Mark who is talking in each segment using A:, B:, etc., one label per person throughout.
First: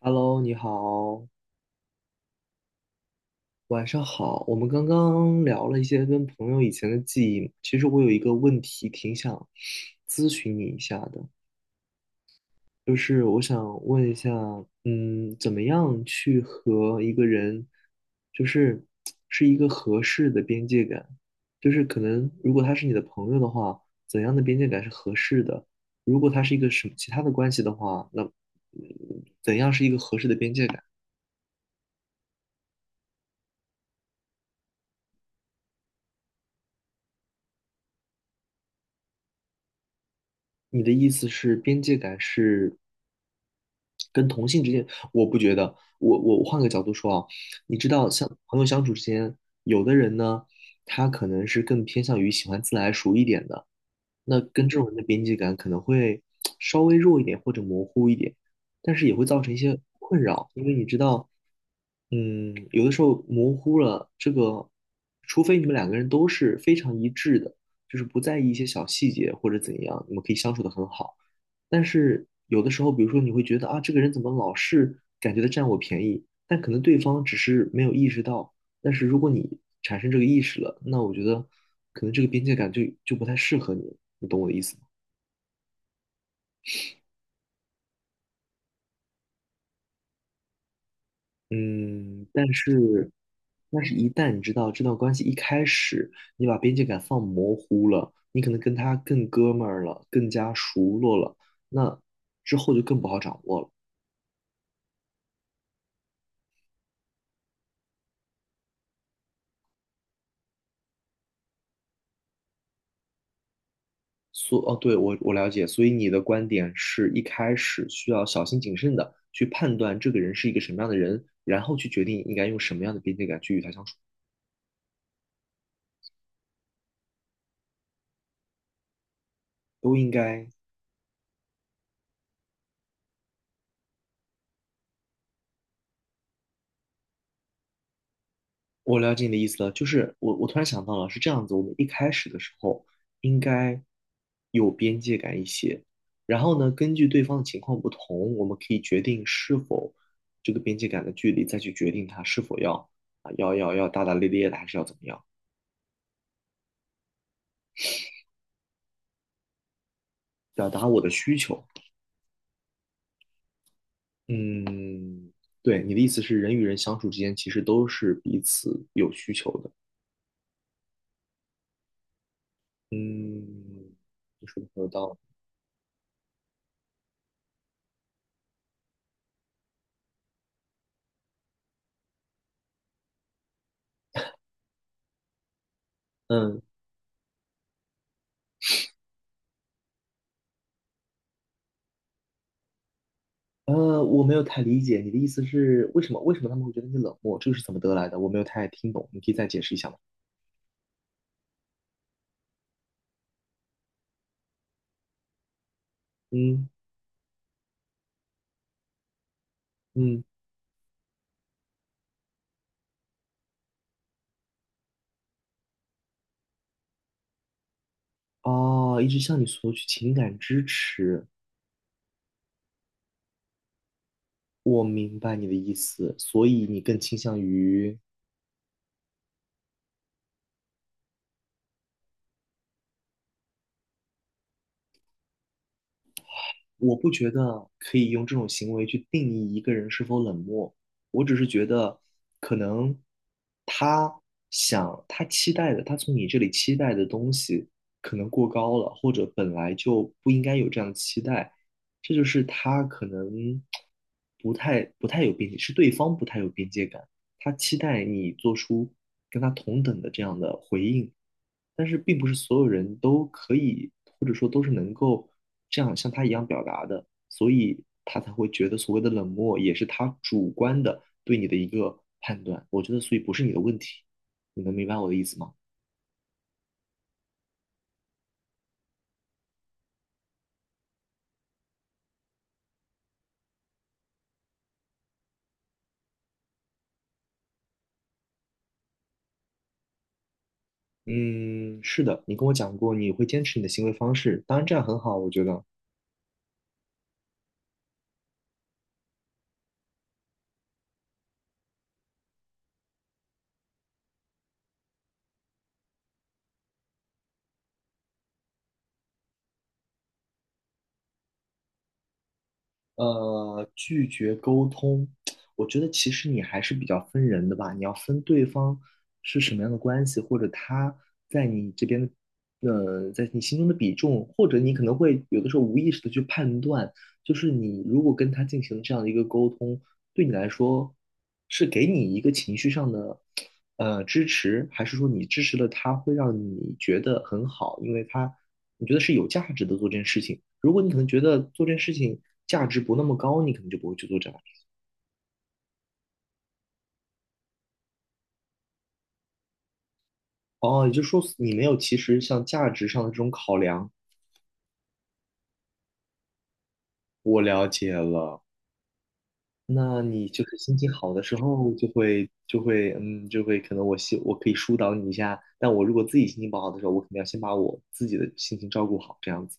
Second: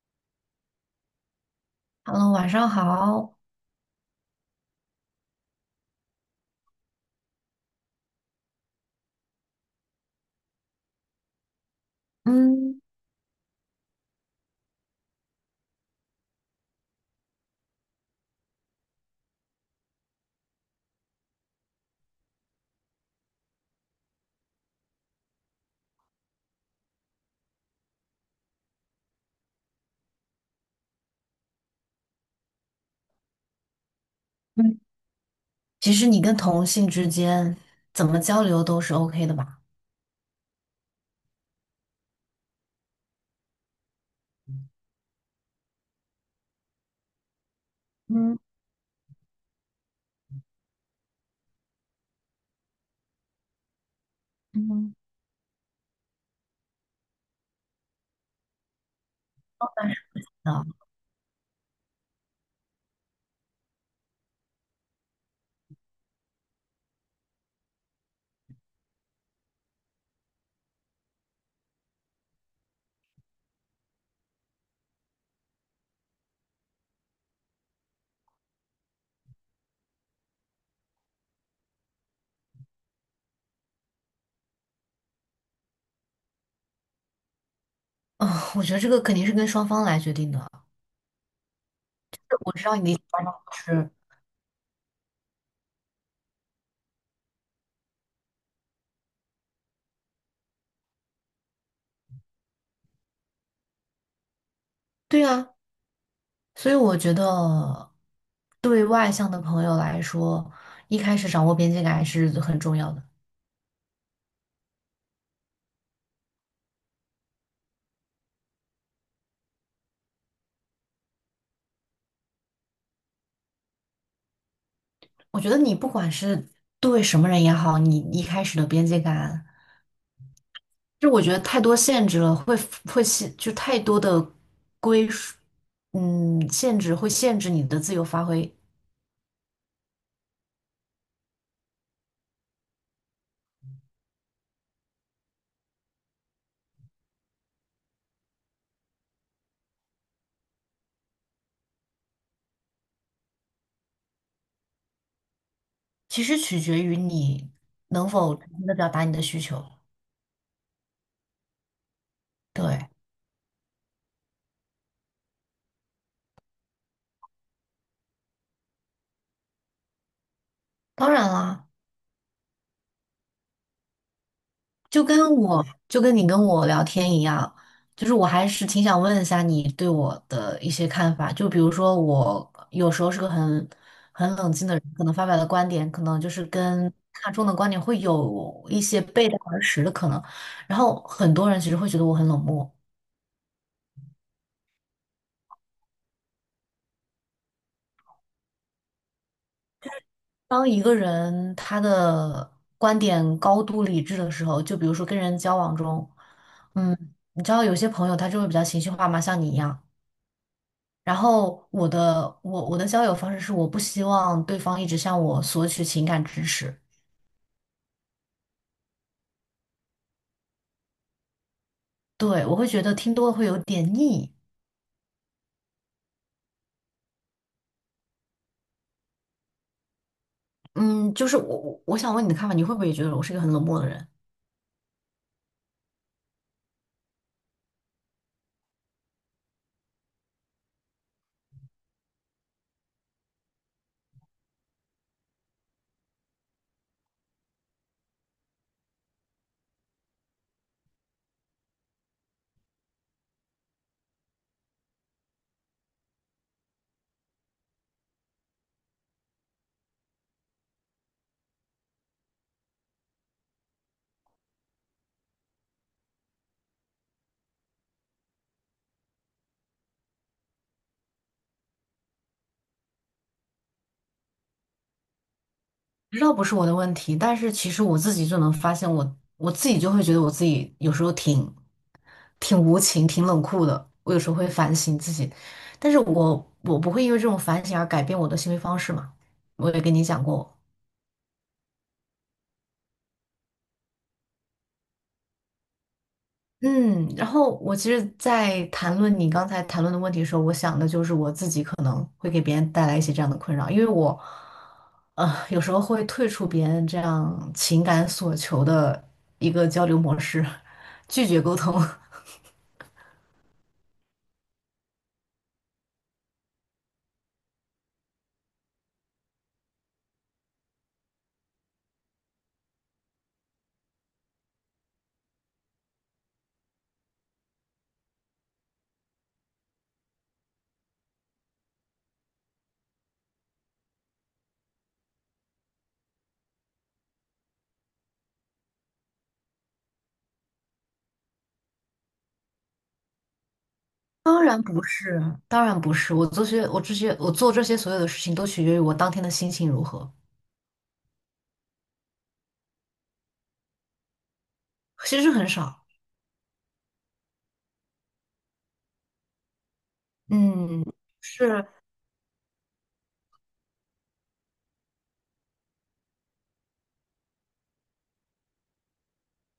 A: Hello，你好，
B: Hello，晚上好。
A: 晚上好。我们刚刚聊了一些跟朋友以前的记忆，其实我有一个问题挺想咨询你一下的，
B: 嗯
A: 就是我想问一下，嗯，怎么样去和一个人，就是是一个合适的边界感，就是可能如果他是你的朋友的话，怎样的边界感是合适的？如果他是一个什么其他的关系的话，那嗯怎样是一个合适的边界感？
B: 嗯，其实你跟同性之间怎么交流都是 OK 的吧？
A: 你的意思是边界感是？跟同性之间，我不觉得。我换个角度说啊，你知道，像
B: 嗯
A: 朋友相处之间，有的人呢，他可能是更偏向于喜欢自来熟一点的，那跟这种
B: 嗯，
A: 人的边界感可能会稍微弱一点或者模糊一点，但是也会造成一些
B: 当然是
A: 困扰，因
B: 啊。
A: 为你知道，嗯，有的时候模糊了这个，除非你们两个人都是非常一致的，就是不在意一些小细节或者怎样，你们可以相处得很好。但是有的时候，比如说你会觉得啊，这个人怎么老是感觉他占我便宜，但可能对方只是没有意识到。但是如果你产生这个意识了，那我觉得可能这个边界感就不太适合你，你懂我的意思吗？
B: 哦，我觉得这个肯定是跟双方来决定的。
A: 嗯，但
B: 我知道你的意思。
A: 是，但
B: 是，
A: 是，一旦你知道这段关系一开始你把边界感放模糊了，你可能跟他更哥们儿了，更加熟络了，那之后就更不好掌握了。
B: 对啊，所以我觉得对外向的朋友来说，一开始掌握边界感还是很重要的。
A: 所哦，对，我了解，所以你的观点是一开始需要小心谨慎的去判断这个人是一个什么样的人，然后去决定应该用什么样的边界感去与他相处，
B: 我觉得你不管是对什么人也好，你一开始的边界感。
A: 都应该。
B: 就我觉得太多限制了，会会限，就太多的归属，嗯，限制会限制你的自由发挥。
A: 我了解你的意思了，就是我突然想到了，是这样子，我们一开始的时候应该有边界感一些，然后呢，根据对方的情况不同，我们可以决定是否这个边界感的距离，再去决定他是否要啊要大大咧咧的，还是要怎么样，
B: 其实取决于你能否真的表达你的需求。
A: 表达我的需求。
B: 对，
A: 嗯，对，你的意思是人与人相处之间其实都是彼此有需求的。
B: 当然啦。
A: 嗯，你说的很有
B: 就
A: 道理。
B: 跟我就跟你跟我聊天一样，就是我还是挺想问一下你对我的一些看法。就比如说，我有时候是个很冷静的人，可能发表的观点可能就是
A: 嗯，
B: 跟大众的观点会有一些背道而驰的可能。然后很多人其实会觉得我很冷漠。
A: 我没有太理解你的意思是为什么？为什么他们会觉得你冷漠？这个是怎么得来的？我没有太听懂，你可以再解释一下吗？
B: 当一个人他的观点高度理智的时候，就比如说跟人交往中，
A: 嗯
B: 嗯，你知道有些朋友他就会比较情绪化嘛，像你一样。
A: 嗯，
B: 然后我的交友方式是我不希望对方一直向我索取情感支持。
A: 哦，一直向你索取情感支持，
B: 对，我会觉得听多了会有点腻。
A: 我明白你的意思，所以你更倾向于
B: 嗯，就是我想问你的看法，你会不会也觉得我是一个很冷漠的人？
A: 我不觉得可以用这种行为去定义一个人是否冷漠，我只是觉得可能他想他期待的，他从你这里期待的东西可能过高了，或者本来就不应该有这样的期待，这就是他可能不太有边界，是对方不太有边界感。他期待你做出跟他同等的这样的回应，但是并不是所有人都可以，或者说都是能够这样像他一样表达的，所以他才会觉得所谓的冷漠也是他主观的对你的一个判断。我觉得，所以不是你的问题，你能明白我的意思吗？
B: 知道不是我的问题，但是其实我自己就能发现我自己就会觉得我自己有时候挺无情、挺冷酷的。我有时候会反省自己，但是我不会因为这种反省而改变我的行为方式嘛。我也跟你讲过。
A: 嗯，是的，你跟我讲过你会坚持你的行为方式，当然这样很好，我觉得。
B: 嗯，然后我其实，在谈论你刚才谈论的问题的时候，我想的就是我自己可能会给别人带来一些这样的困扰，因为我，有时候会退出别人这样情感所求的一个交流模式，拒绝沟通。
A: 拒绝沟通，我觉得其实你还是比较分人的吧。你要分对方是什么样的关系，或者他在你这边的，在你心中的比重，或者你可能会有的时候无意识的去判断，就是你如果跟他进行这样的一个沟通，对你来说是给你一个情绪上的支持，还是说你支持了他会让你觉得很好，因为他你觉得是有价值的做这件事情。如果你可能觉得做这件事情价值不那么高，你可能就不会去做这样。
B: 当然不是，当然不是，我做这些所有的事情都取决于我当天的心情如何，
A: 哦，也就是说你没有其实像价值上的这种考量。
B: 其实很少。
A: 我了解了，那你就是心
B: 嗯，
A: 情好的时
B: 是。
A: 候就会嗯就会可能我可以疏导你一下，但我如果自己心情不好的时候，我肯定要先把我自己的心情照顾好，这样子。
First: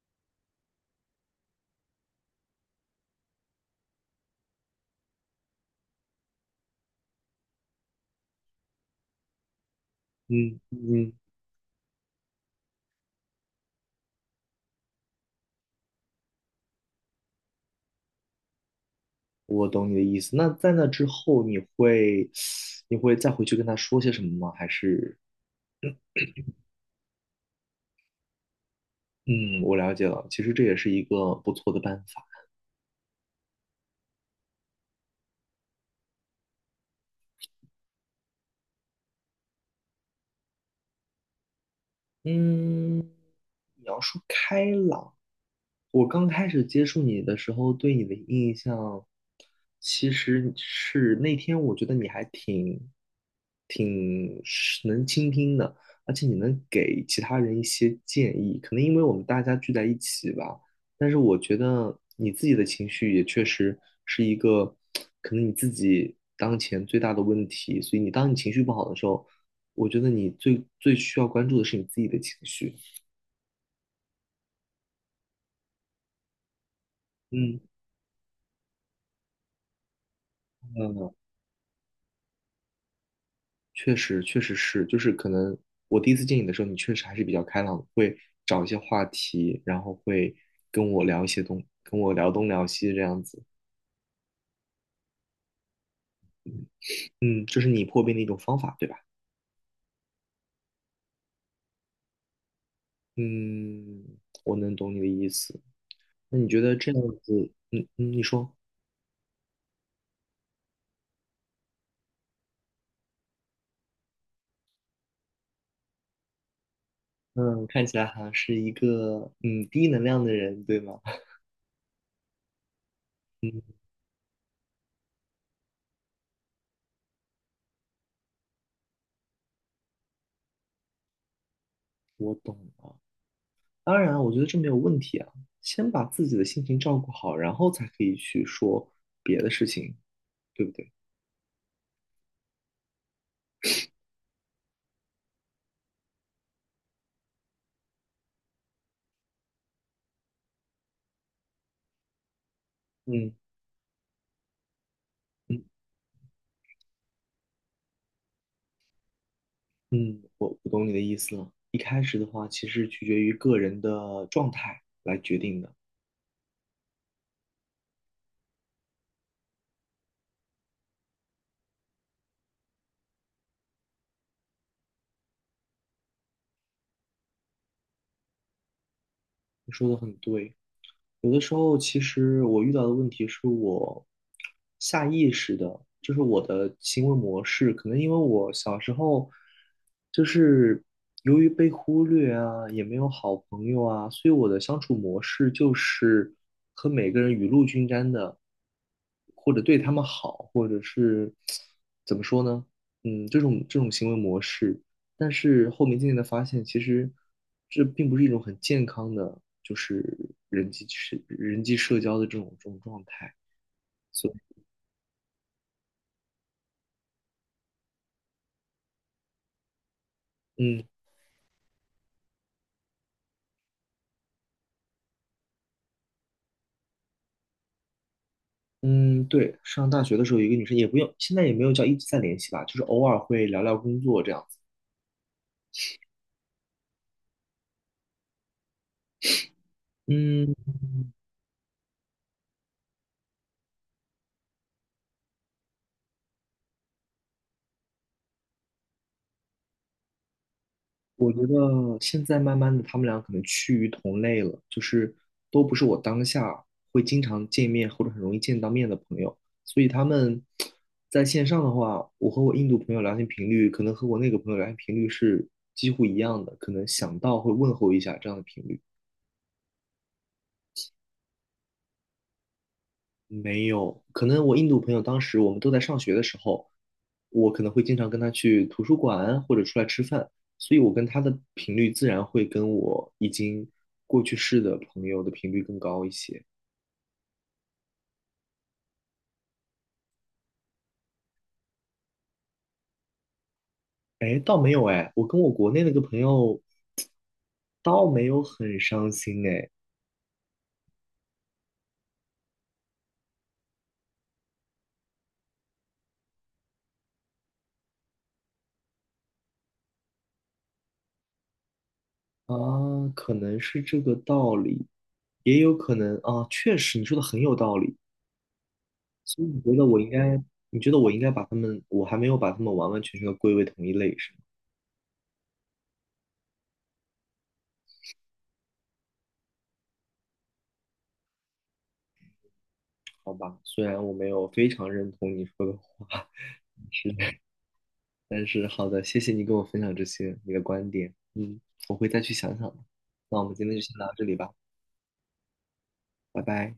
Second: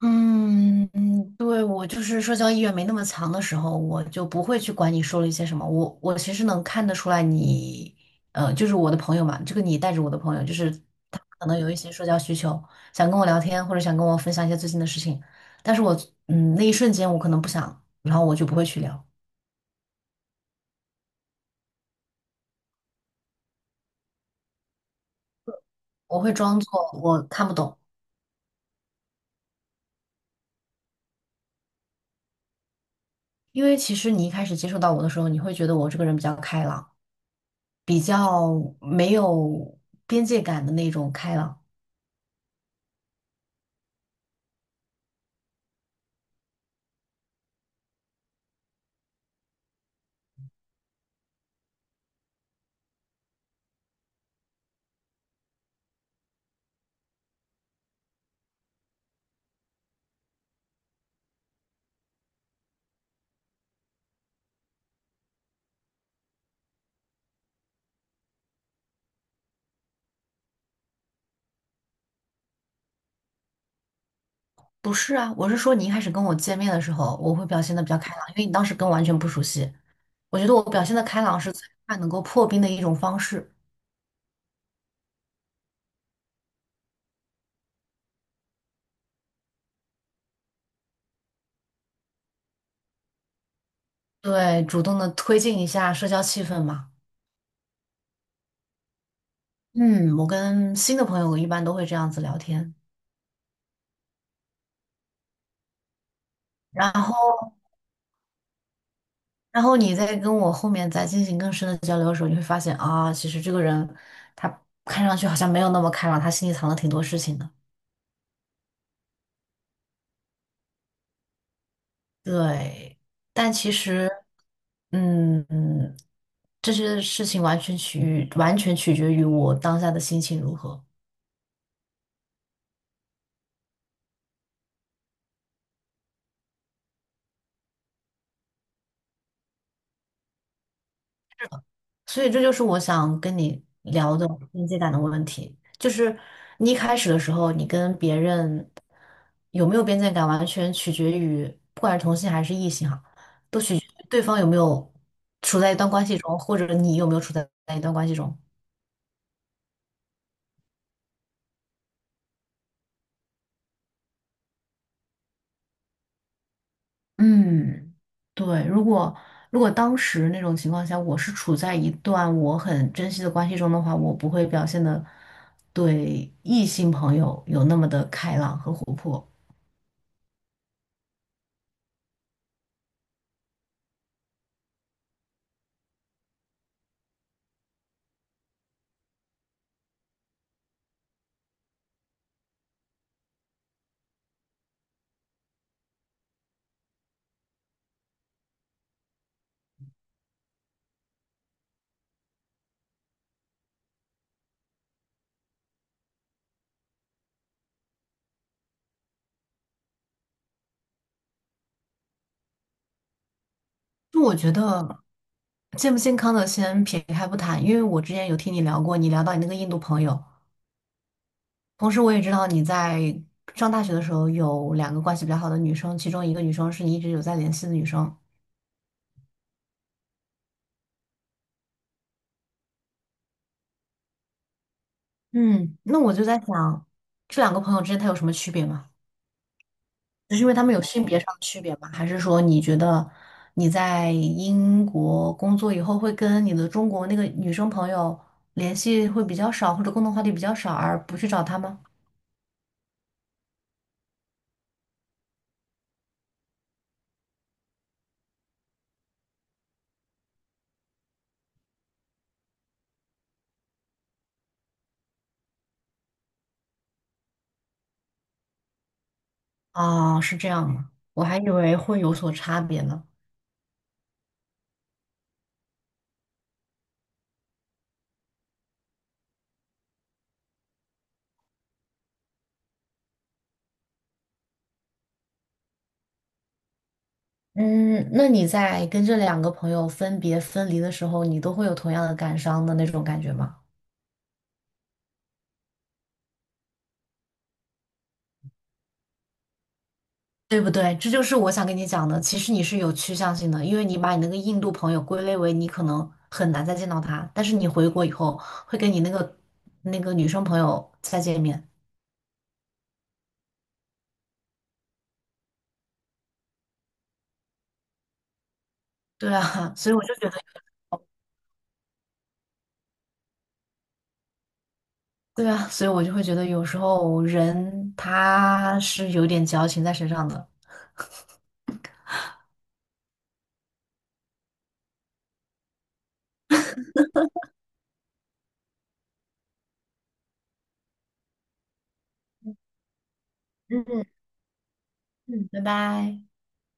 B: 嗯,对，我就是社交意愿没那么强的时候，我就不会去管你说了一些什么。我其实能看得出来你，呃，就是我的朋友嘛，这个你带着我的朋友，就
A: 嗯
B: 是
A: 嗯，
B: 他可能有一些社交需求，想跟我聊天或者想跟我分享一些最近的事情，但是我嗯那一瞬间我可能不想，然后我就不会去聊，
A: 我懂你的意思。那在那之后，你会 你会再回去跟他说些什么吗？还是？
B: 我会装作我看不懂，
A: 嗯，我了解了。其实这也是一个不错的办法。
B: 因为其实你一开始接触到我的时候，你会觉得我这个人比较开朗，比较没有边界感的那种开朗。
A: 嗯，你要说开朗，我刚开始接触你的时候，对你的印象，其实是那天我觉得你还挺是能倾听的，而且你能给其他人一些建议。可能因为我们大家聚在一起吧，但是我觉得你自己的情绪也确实是一个可能你自己当前最大的问题。所以你当你情绪不好的时候，我觉得你最需要关注的是你自己的情绪。
B: 不是啊，我是说你一开始跟我见面的时候，我会
A: 嗯，
B: 表现的比较开朗，因为你当时跟我完全不熟悉。我觉得我表现的开朗是最快能够破冰的一种方式。
A: 确实是，就是可能我第一次见你的时候，你确实还是比较开朗的，会找一些话题，然后会跟我聊东聊西这样子。
B: 对，主动的推进一下社交气氛嘛。
A: 嗯，这是你破冰的一种方法，对吧？
B: 嗯，我跟新的朋友一般都会这样子聊天。
A: 嗯，我能懂你的意思。那你觉得
B: 然
A: 这样
B: 后，
A: 子，嗯嗯，你说，
B: 然后你再跟我后面再进行更深的交流的时候，你会发现啊，其实这个人他看上去好像没有那么开朗，他心里藏了挺多事情的。
A: 嗯，看起来好像是一个嗯低能量的人，对吗？
B: 对，但其
A: 嗯，
B: 实，嗯。这些事情完全取决于我当下的心情如何，
A: 我懂了。当然啊，我觉得这没有问题啊。先把自己的心情照顾好，然后才可以去说别的事情，对不对？
B: 所以这就是我想跟你聊的边界感的问题。就是你一开始的时候，你跟别人有没有边界感，完全取决于不管是同性还是异性哈，
A: 嗯
B: 对方有没有
A: 嗯
B: 处在一段关系中，或者你有没有处在一段关系中。
A: 嗯，我懂你的意思了。一开始的话，其实取决于个人的状态来决定的。
B: 嗯，对，如果如果当时那种情况下，我是处在一段我很珍惜的关系中的话，我不会表现的对异性朋友有那么的开朗和活泼。
A: 你说的很对。有的时候，其实我遇到的问题是我下意识的，就是我的行为模式，可能因为我小时候就是由于被忽略啊，也没有好朋友啊，所以我的相处模式就是和每个人雨露均沾的，或者对他们好，或者是怎么说呢？嗯，这种行为模式。但是后面渐渐的发现，其实这并不是一种很健康的。就是人际社交的这种状态，
B: 就
A: 所以
B: 我觉得健不健康的先撇开不谈，因为我之前有听你聊过，你聊到你那个印度朋友，
A: 嗯
B: 同时我也知道你在上大学的时候有两个关系比较好的女生，其中一个女生是你一直有在联系的女生。
A: 嗯，对，上大学的时候有一个女生也不用，现在也没有叫一直在联系吧，就是偶尔会聊聊工作这样子。
B: 嗯，那我就在想，这两个朋友之间她有什么区别吗？只是因为
A: 嗯，
B: 他们有性别上的区别吗？还是说你觉得你在英国工作以后会跟你的中国那个女生朋友联系会比较少，或者共同话题比较少，而不去
A: 我觉
B: 找她吗？
A: 得现在慢慢的他们俩可能趋于同类了，就是都不是我当下会经常见面或者很容易见到面的朋友，所以他们在线上的话，我和我印度朋友聊天频率可能和我那个朋友聊天频率是几乎一样的，可能想到会问候一下这样的频率。
B: 啊，是这样吗？我还以为会有所差别呢。
A: 没有，可能我印度朋友当时我们都在上学的时候，我可能会经常跟他去图书馆或者出来吃饭，所以我跟他的频率自然会跟我已经过去式的朋友的频率更高一些。
B: 嗯，那你在跟这两个朋友分别分离的时候，你都会有同样的感伤的那种感觉吗？
A: 哎，倒没有哎，我跟我国内那个朋友倒没有很伤心哎，
B: 对不对？这就是我想跟你讲的。其实你是有趋向性的，因为你把你那个印度朋友归类为你可能很难再见到他，但是你回国以后会跟你那个那个女生朋友再见面。
A: 啊，可能是这个道理，也有可能啊，确实你说的很有道理，
B: 对
A: 所以你觉
B: 啊，
A: 得
B: 所以
A: 我
B: 我
A: 应
B: 就觉得，
A: 该，你觉得我应该把他们，我还没有把他们完完全全的归为同一类，是吗？
B: 对啊，所以我就会觉得有时候人他是有点矫情在身上的。
A: 好吧，虽然我没有非常认同你说的话，是，但是好的，谢谢你跟我分享这些你的观点，嗯，我会再去想想的。那我们今天就先
B: 嗯
A: 聊到这里吧，
B: 嗯，拜拜。
A: 拜拜。